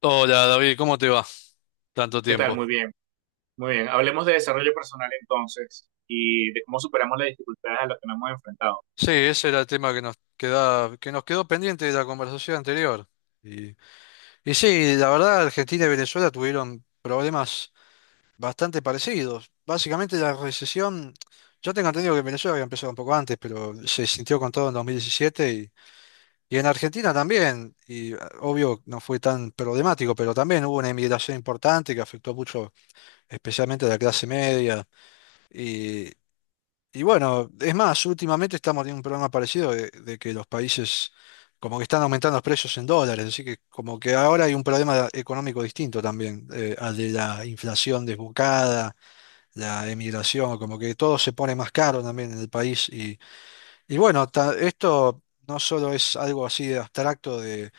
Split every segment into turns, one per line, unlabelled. Hola David, ¿cómo te va? Tanto
¿Qué tal?
tiempo.
Muy bien, muy bien. Hablemos de desarrollo personal entonces y de cómo superamos las dificultades a las que nos hemos enfrentado.
Sí, ese era el tema que nos queda, que nos quedó pendiente de la conversación anterior. Y, y sí, la verdad, Argentina y Venezuela tuvieron problemas bastante parecidos. Básicamente la recesión, yo tengo entendido que en Venezuela había empezado un poco antes, pero se sintió con todo en 2017 y en Argentina también. Y obvio no fue tan problemático, pero también hubo una inmigración importante que afectó mucho, especialmente a la clase media. y Y bueno, es más, últimamente estamos teniendo un problema parecido de que los países como que están aumentando los precios en dólares, así que como que ahora hay un problema económico distinto también, al de la inflación desbocada, la emigración, como que todo se pone más caro también en el país. Y bueno, esto no solo es algo así de abstracto de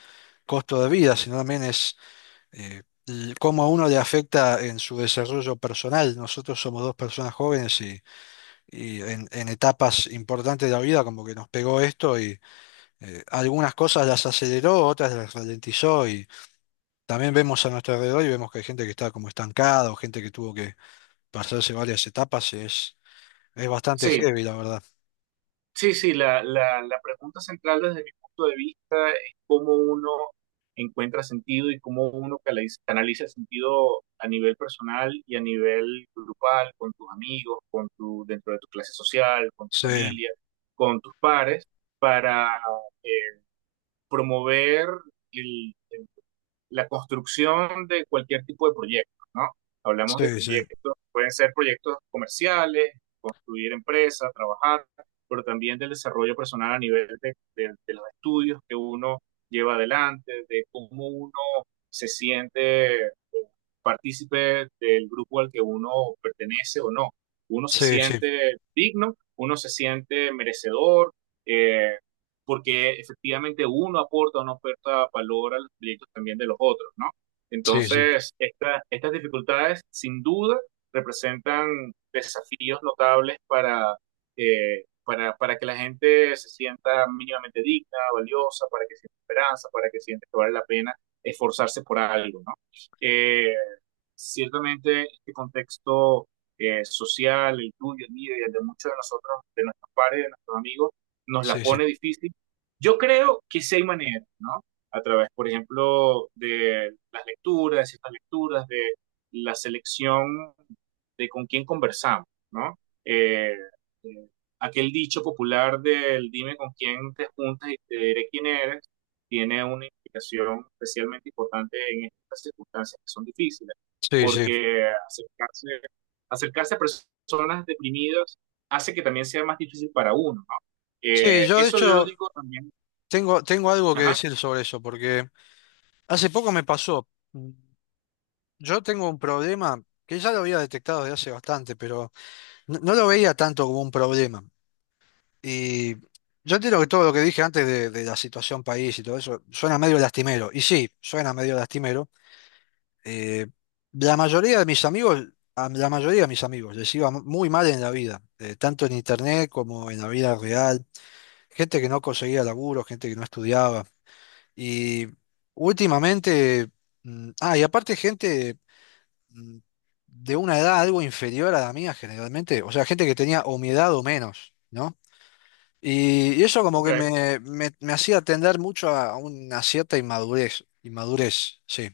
costo de vida, sino también es cómo a uno le afecta en su desarrollo personal. Nosotros somos dos personas jóvenes y en etapas importantes de la vida como que nos pegó esto y algunas cosas las aceleró, otras las ralentizó y también vemos a nuestro alrededor y vemos que hay gente que está como estancada o gente que tuvo que pasarse varias etapas y es bastante
Sí,
heavy, la verdad.
sí, sí, la pregunta central desde mi punto de vista es cómo uno encuentra sentido y cómo uno canaliza el sentido a nivel personal y a nivel grupal, con tus amigos, con tu, dentro de tu clase social, con tu
Sí,
familia, con tus pares, para eh, promover la construcción de cualquier tipo de proyecto, ¿no? Hablamos de
sí, sí,
proyectos, pueden ser proyectos comerciales, construir empresas, trabajar, pero también del desarrollo personal a nivel de los estudios que uno lleva adelante, de cómo uno se siente partícipe del grupo al que uno pertenece o no. Uno se
sí, sí,
siente digno, uno se siente merecedor, eh, porque efectivamente uno aporta, o no aporta valor a los proyectos también de los otros, ¿no?
sí, sí, sí,
Entonces, estas dificultades sin duda representan desafíos notables para, para que la gente se sienta mínimamente digna, valiosa, para que sienta esperanza, para que sienta que vale la pena esforzarse por algo, ¿no? Eh, Ciertamente este contexto social, el tuyo, el mío y el de muchos de nosotros, de nuestros pares, de nuestros amigos, nos la
sí,
pone difícil. Yo creo que sí hay maneras, ¿no? A través, por ejemplo, de las lecturas, de ciertas lecturas, de la selección de con quién conversamos, ¿no? Eh, eh, Aquel dicho popular del dime con quién te juntas y te diré quién eres, tiene una implicación especialmente importante en estas circunstancias que son difíciles,
sí, sí.
porque acercarse, acercarse a personas deprimidas hace que también sea más difícil para uno, ¿no?
Sí, yo de
Eso yo lo
hecho
digo también.
tengo algo que
Ajá,
decir sobre eso porque hace poco me pasó. Yo tengo un problema que ya lo había detectado desde hace bastante, pero... No, no lo veía tanto como un problema. Y yo entiendo que todo lo que dije antes de la situación país y todo eso suena medio lastimero. Y sí, suena medio lastimero. Eh, la mayoría de mis amigos, a la mayoría de mis amigos les iba muy mal en la vida, tanto en internet como en la vida real. Gente que no conseguía laburo, gente que no estudiaba. Y últimamente, y aparte gente mm, de una edad algo inferior a la mía generalmente, o sea, gente que tenía o mi edad o menos, ¿no? Y eso como que
ok,
me hacía tender mucho a una cierta inmadurez, inmadurez, sí.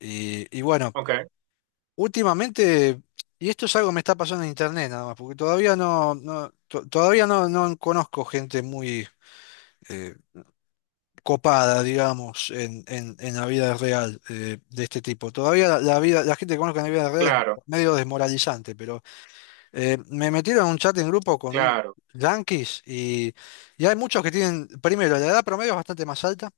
Y bueno,
ok,
últimamente, y esto es algo que me está pasando en internet nada más, porque todavía no, no to- todavía no, no conozco gente muy eh, copada, digamos, en la vida real de este tipo. Todavía la vida, la gente que conozco en la vida real es
claro,
medio desmoralizante, pero me metieron en un chat en grupo con unos
claro,
yanquis y hay muchos que tienen, primero, la edad promedio es bastante más alta,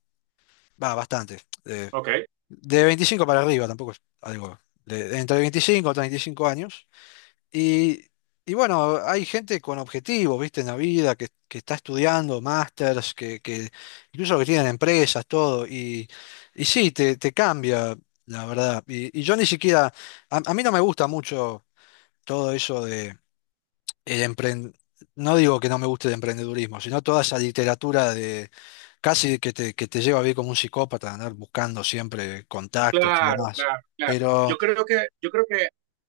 va, bastante, eh,
ok,
de 25 para arriba, tampoco es algo, entre 25 y 35 años. Y, y bueno, hay gente con objetivos, viste, en la vida, que está estudiando, másters, que incluso que tienen empresas, todo, y sí, te cambia, la verdad. Y yo ni siquiera, a mí no me gusta mucho todo eso el empren- no digo que no me guste el emprendedurismo, sino toda esa literatura de casi que te lleva a vivir como un psicópata, andar buscando siempre contactos y
claro,
demás.
claro, claro.
Pero,
Yo creo que, yo creo que,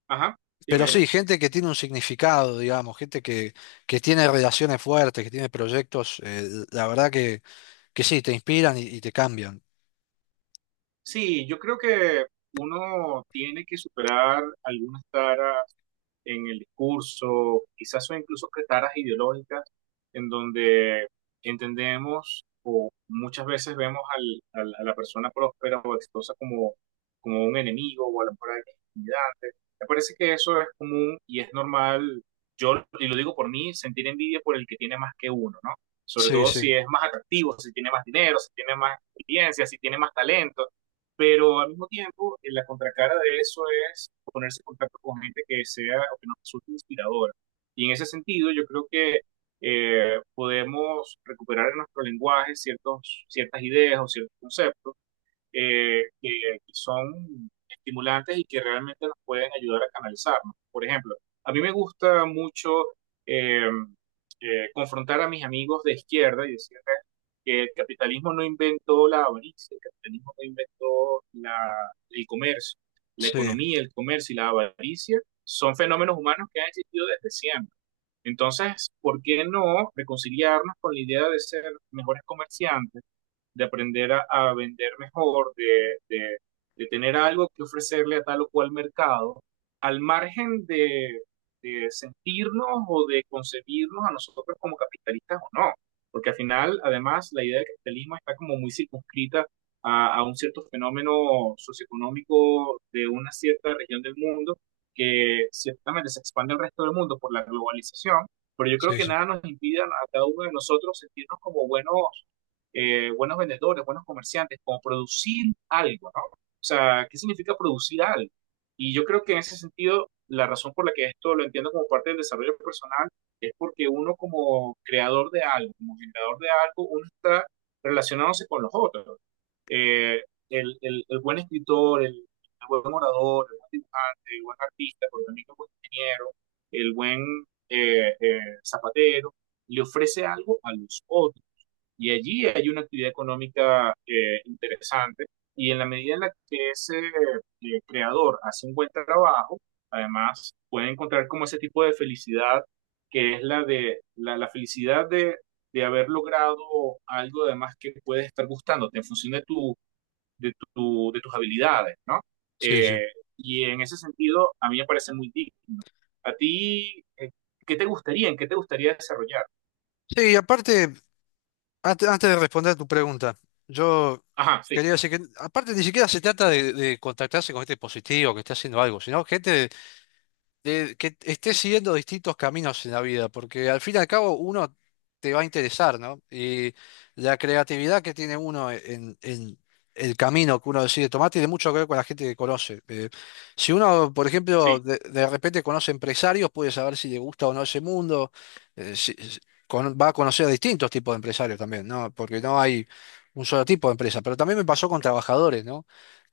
ajá,
pero
dime, dime.
sí, gente que tiene un significado, digamos, que tiene relaciones fuertes, que tiene proyectos, la verdad que sí, te inspiran y te cambian.
Sí, yo creo que uno tiene que superar algunas taras, en el discurso, quizás son incluso caras ideológicas, en donde entendemos o muchas veces vemos al, a la persona próspera o exitosa como, como un enemigo o a lo mejor alguien intimidante. Me parece que eso es común y es normal, yo, y lo digo por mí, sentir envidia por el que tiene más que uno, ¿no? Sobre
Sí,
todo si
sí,
es más atractivo, si tiene más dinero, si tiene más experiencia, si tiene más talento, pero al mismo tiempo, la contracara de eso es ponerse en contacto con gente que sea o que nos resulte inspiradora. Y en ese sentido, yo creo que podemos recuperar en nuestro lenguaje ciertos, ciertas ideas o ciertos conceptos eh, que, que son estimulantes y que realmente nos pueden ayudar a canalizarnos. Por ejemplo, a mí me gusta mucho eh, confrontar a mis amigos de izquierda y decirles que el capitalismo no inventó la avaricia, el capitalismo no inventó el comercio, la
sí,
economía, el comercio y la avaricia son fenómenos humanos que han existido desde siempre. Entonces, ¿por qué no reconciliarnos con la idea de ser mejores comerciantes? De aprender a vender mejor, de, de tener algo que ofrecerle a tal o cual mercado, al margen de sentirnos o de concebirnos a nosotros como capitalistas o no. Porque al final, además, la idea de capitalismo está como muy circunscrita a, un cierto fenómeno socioeconómico de una cierta región del mundo que ciertamente se expande al resto del mundo por la globalización, pero yo creo
sí,
que
sí,
nada nos impide a cada uno de nosotros sentirnos como buenos buenos vendedores, buenos comerciantes, como producir algo, ¿no? O sea, ¿qué significa producir algo? Y yo creo que en ese sentido, la razón por la que esto lo entiendo como parte del desarrollo personal es porque uno como creador de algo, como generador de algo, uno está relacionándose con los otros. Eh, el buen escritor, el buen orador, el buen dibujante, el buen artista, pero también el buen ingeniero, el buen zapatero, le ofrece algo a los otros. Y allí hay una actividad económica interesante y en la medida en la que ese creador hace un buen trabajo, además puede encontrar como ese tipo de felicidad que es la de la felicidad de haber logrado algo además que puede estar gustándote en función de tus habilidades, ¿no?
sí, sí.
Eh, y en ese sentido, a mí me parece muy digno. ¿A ti qué te gustaría, en qué te gustaría desarrollar?
Sí, y aparte. Antes de responder a tu pregunta, yo
Ajá, sí,
quería decir que, aparte, ni siquiera se trata de contactarse con gente positiva que esté haciendo algo, sino gente de que estés siguiendo distintos caminos en la vida, porque al fin y al cabo uno te va a interesar, ¿no? Y la creatividad que tiene uno en el camino que uno decide tomar tiene mucho que ver con la gente que conoce. Si uno, por ejemplo,
sí.
de repente conoce empresarios, puede saber si le gusta o no ese mundo, eh, si- si- va a conocer a distintos tipos de empresarios también, ¿no? Porque no hay un solo tipo de empresa, pero también me pasó con trabajadores, ¿no?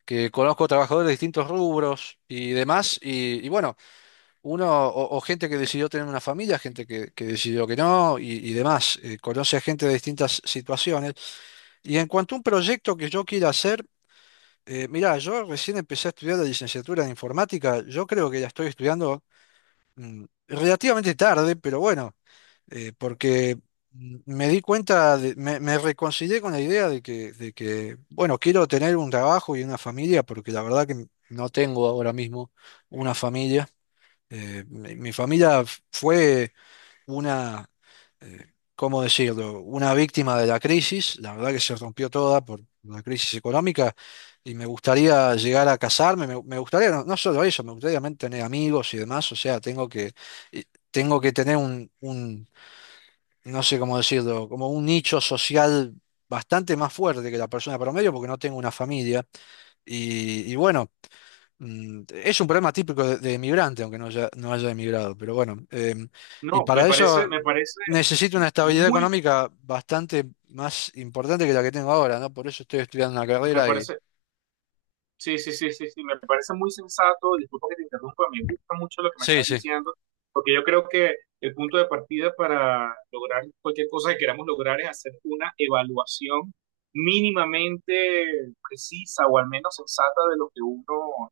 Que conozco trabajadores de distintos rubros y demás, y bueno. Uno, o gente que decidió tener una familia, que decidió que no, y demás. Conoce a gente de distintas situaciones. Y en cuanto a un proyecto que yo quiera hacer, mirá, yo recién empecé a estudiar la licenciatura en informática. Yo creo que la estoy estudiando relativamente tarde, pero bueno, porque me di cuenta, me reconcilié con la idea de que, bueno, quiero tener un trabajo y una familia, porque la verdad que no tengo ahora mismo una familia. Mi familia fue una, ¿cómo decirlo? Una víctima de la crisis. La verdad que se rompió toda por la crisis económica y me gustaría llegar a casarme. Me gustaría, no, no solo eso, me gustaría también tener amigos y demás. O sea, tengo que, y tengo que tener un, no sé cómo decirlo, como un nicho social bastante más fuerte que la persona promedio porque no tengo una familia y bueno. Es un problema típico de emigrante, aunque no haya emigrado, pero bueno, y
No,
para eso
me parece
necesito una estabilidad
muy,
económica bastante más importante que la que tengo ahora, ¿no? Por eso estoy estudiando una
me
carrera y...
parece Sí, sí, sí, sí, sí, me parece muy sensato, disculpa que te interrumpa, me gusta mucho lo que me
Sí,
estás
sí,
diciendo, porque yo creo que el punto de partida para lograr cualquier cosa que queramos lograr es hacer una evaluación mínimamente precisa o al menos sensata de lo que uno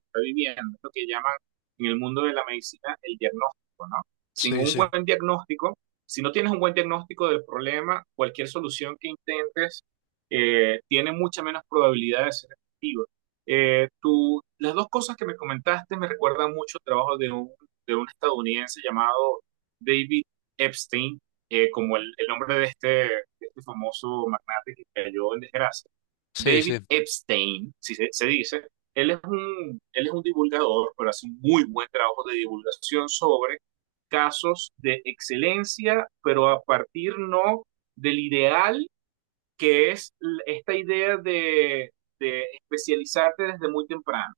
está viviendo, lo que llaman en el mundo de la medicina el diagnóstico, ¿no? Sin
sí,
un
sí,
buen diagnóstico, si no tienes un buen diagnóstico del problema, cualquier solución que intentes tiene mucha menos probabilidad de ser efectiva. Tú, las dos cosas que me comentaste me recuerdan mucho el trabajo de un estadounidense llamado David Epstein, como el nombre de este famoso magnate que cayó en desgracia.
sí,
David
sí,
Epstein, si se, se dice, él es un divulgador, pero hace un muy buen trabajo de divulgación sobre casos de excelencia, pero a partir no del ideal que es esta idea de especializarte desde muy temprano.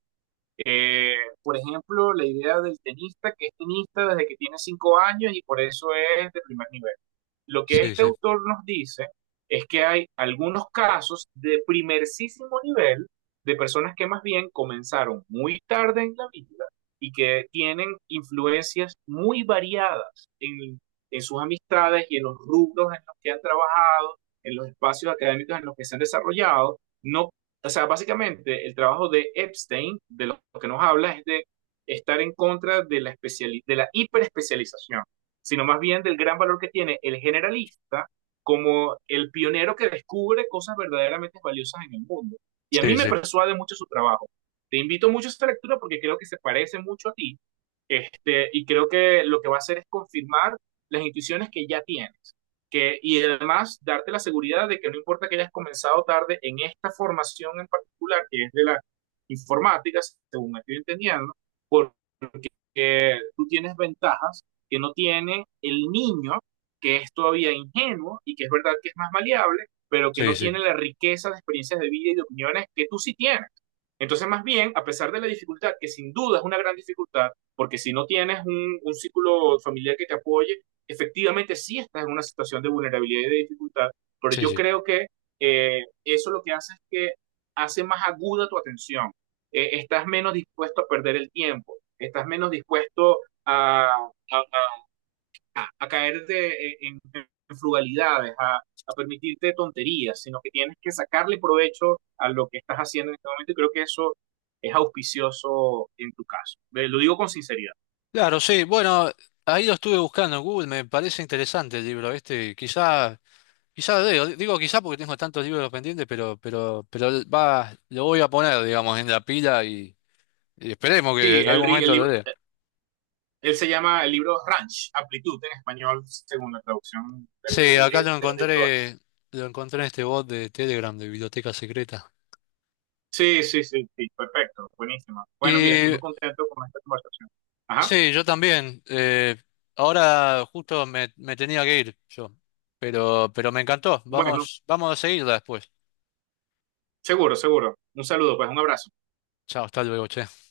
Eh, por ejemplo, la idea del tenista, que es tenista desde que tiene 5 años y por eso es de primer nivel. Lo que
sí,
este
sí,
autor nos dice es que hay algunos casos de primerísimo nivel de personas que más bien comenzaron muy tarde en la vida y que tienen influencias muy variadas en sus amistades y en los rubros en los que han trabajado, en los espacios académicos en los que se han desarrollado, no, o sea, básicamente el trabajo de Epstein, de lo que nos habla, es de estar en contra de la, especiali de la hiperespecialización, sino más bien del gran valor que tiene el generalista como el pionero que descubre cosas verdaderamente valiosas en el mundo. Y a mí
sí,
me
sí,
persuade mucho su trabajo. Te invito mucho a esta lectura porque creo que se parece mucho a ti este, y creo que lo que va a hacer es confirmar las intuiciones que ya tienes que, y además darte la seguridad de que no importa que hayas comenzado tarde en esta formación en particular, que es de la informática, según me estoy entendiendo, por que tú tienes ventajas que no tiene el niño, que es todavía ingenuo y que es verdad que es más maleable, pero que
sí,
no tiene
sí,
la riqueza de experiencias de vida y de opiniones que tú sí tienes. Entonces, más bien, a pesar de la dificultad, que sin duda es una gran dificultad, porque si no tienes un círculo familiar que te apoye, efectivamente sí estás en una situación de vulnerabilidad y de dificultad, pero
sí,
yo
sí.
creo que eso lo que hace es que hace más aguda tu atención, estás menos dispuesto a perder el tiempo, estás menos dispuesto a, a, a a caerte en frugalidades, a, permitirte tonterías, sino que tienes que sacarle provecho a lo que estás haciendo en este momento y creo que eso es auspicioso en tu caso. Lo digo con sinceridad.
Claro, sí, bueno, ahí lo estuve buscando en Google, me parece interesante el libro este, quizá leo, digo quizá porque tengo tantos libros pendientes, pero va, lo voy a poner, digamos, en la pila. Y esperemos que
Sí,
en algún
el
momento lo
libro,
lea.
él se llama, el libro Ranch, Amplitud en español, según la traducción
Sí, acá
de los editores.
lo encontré en este bot de Telegram de Biblioteca Secreta.
Sí, sí, sí, sí, perfecto, buenísima. Bueno, mira, estoy
Y
muy contento con esta conversación. Ajá,
sí, yo también. Ahora justo me tenía que ir yo. Pero me encantó.
bueno,
Vamos a seguirla después.
seguro, seguro. Un saludo, pues, un abrazo.
Chao, hasta luego, che.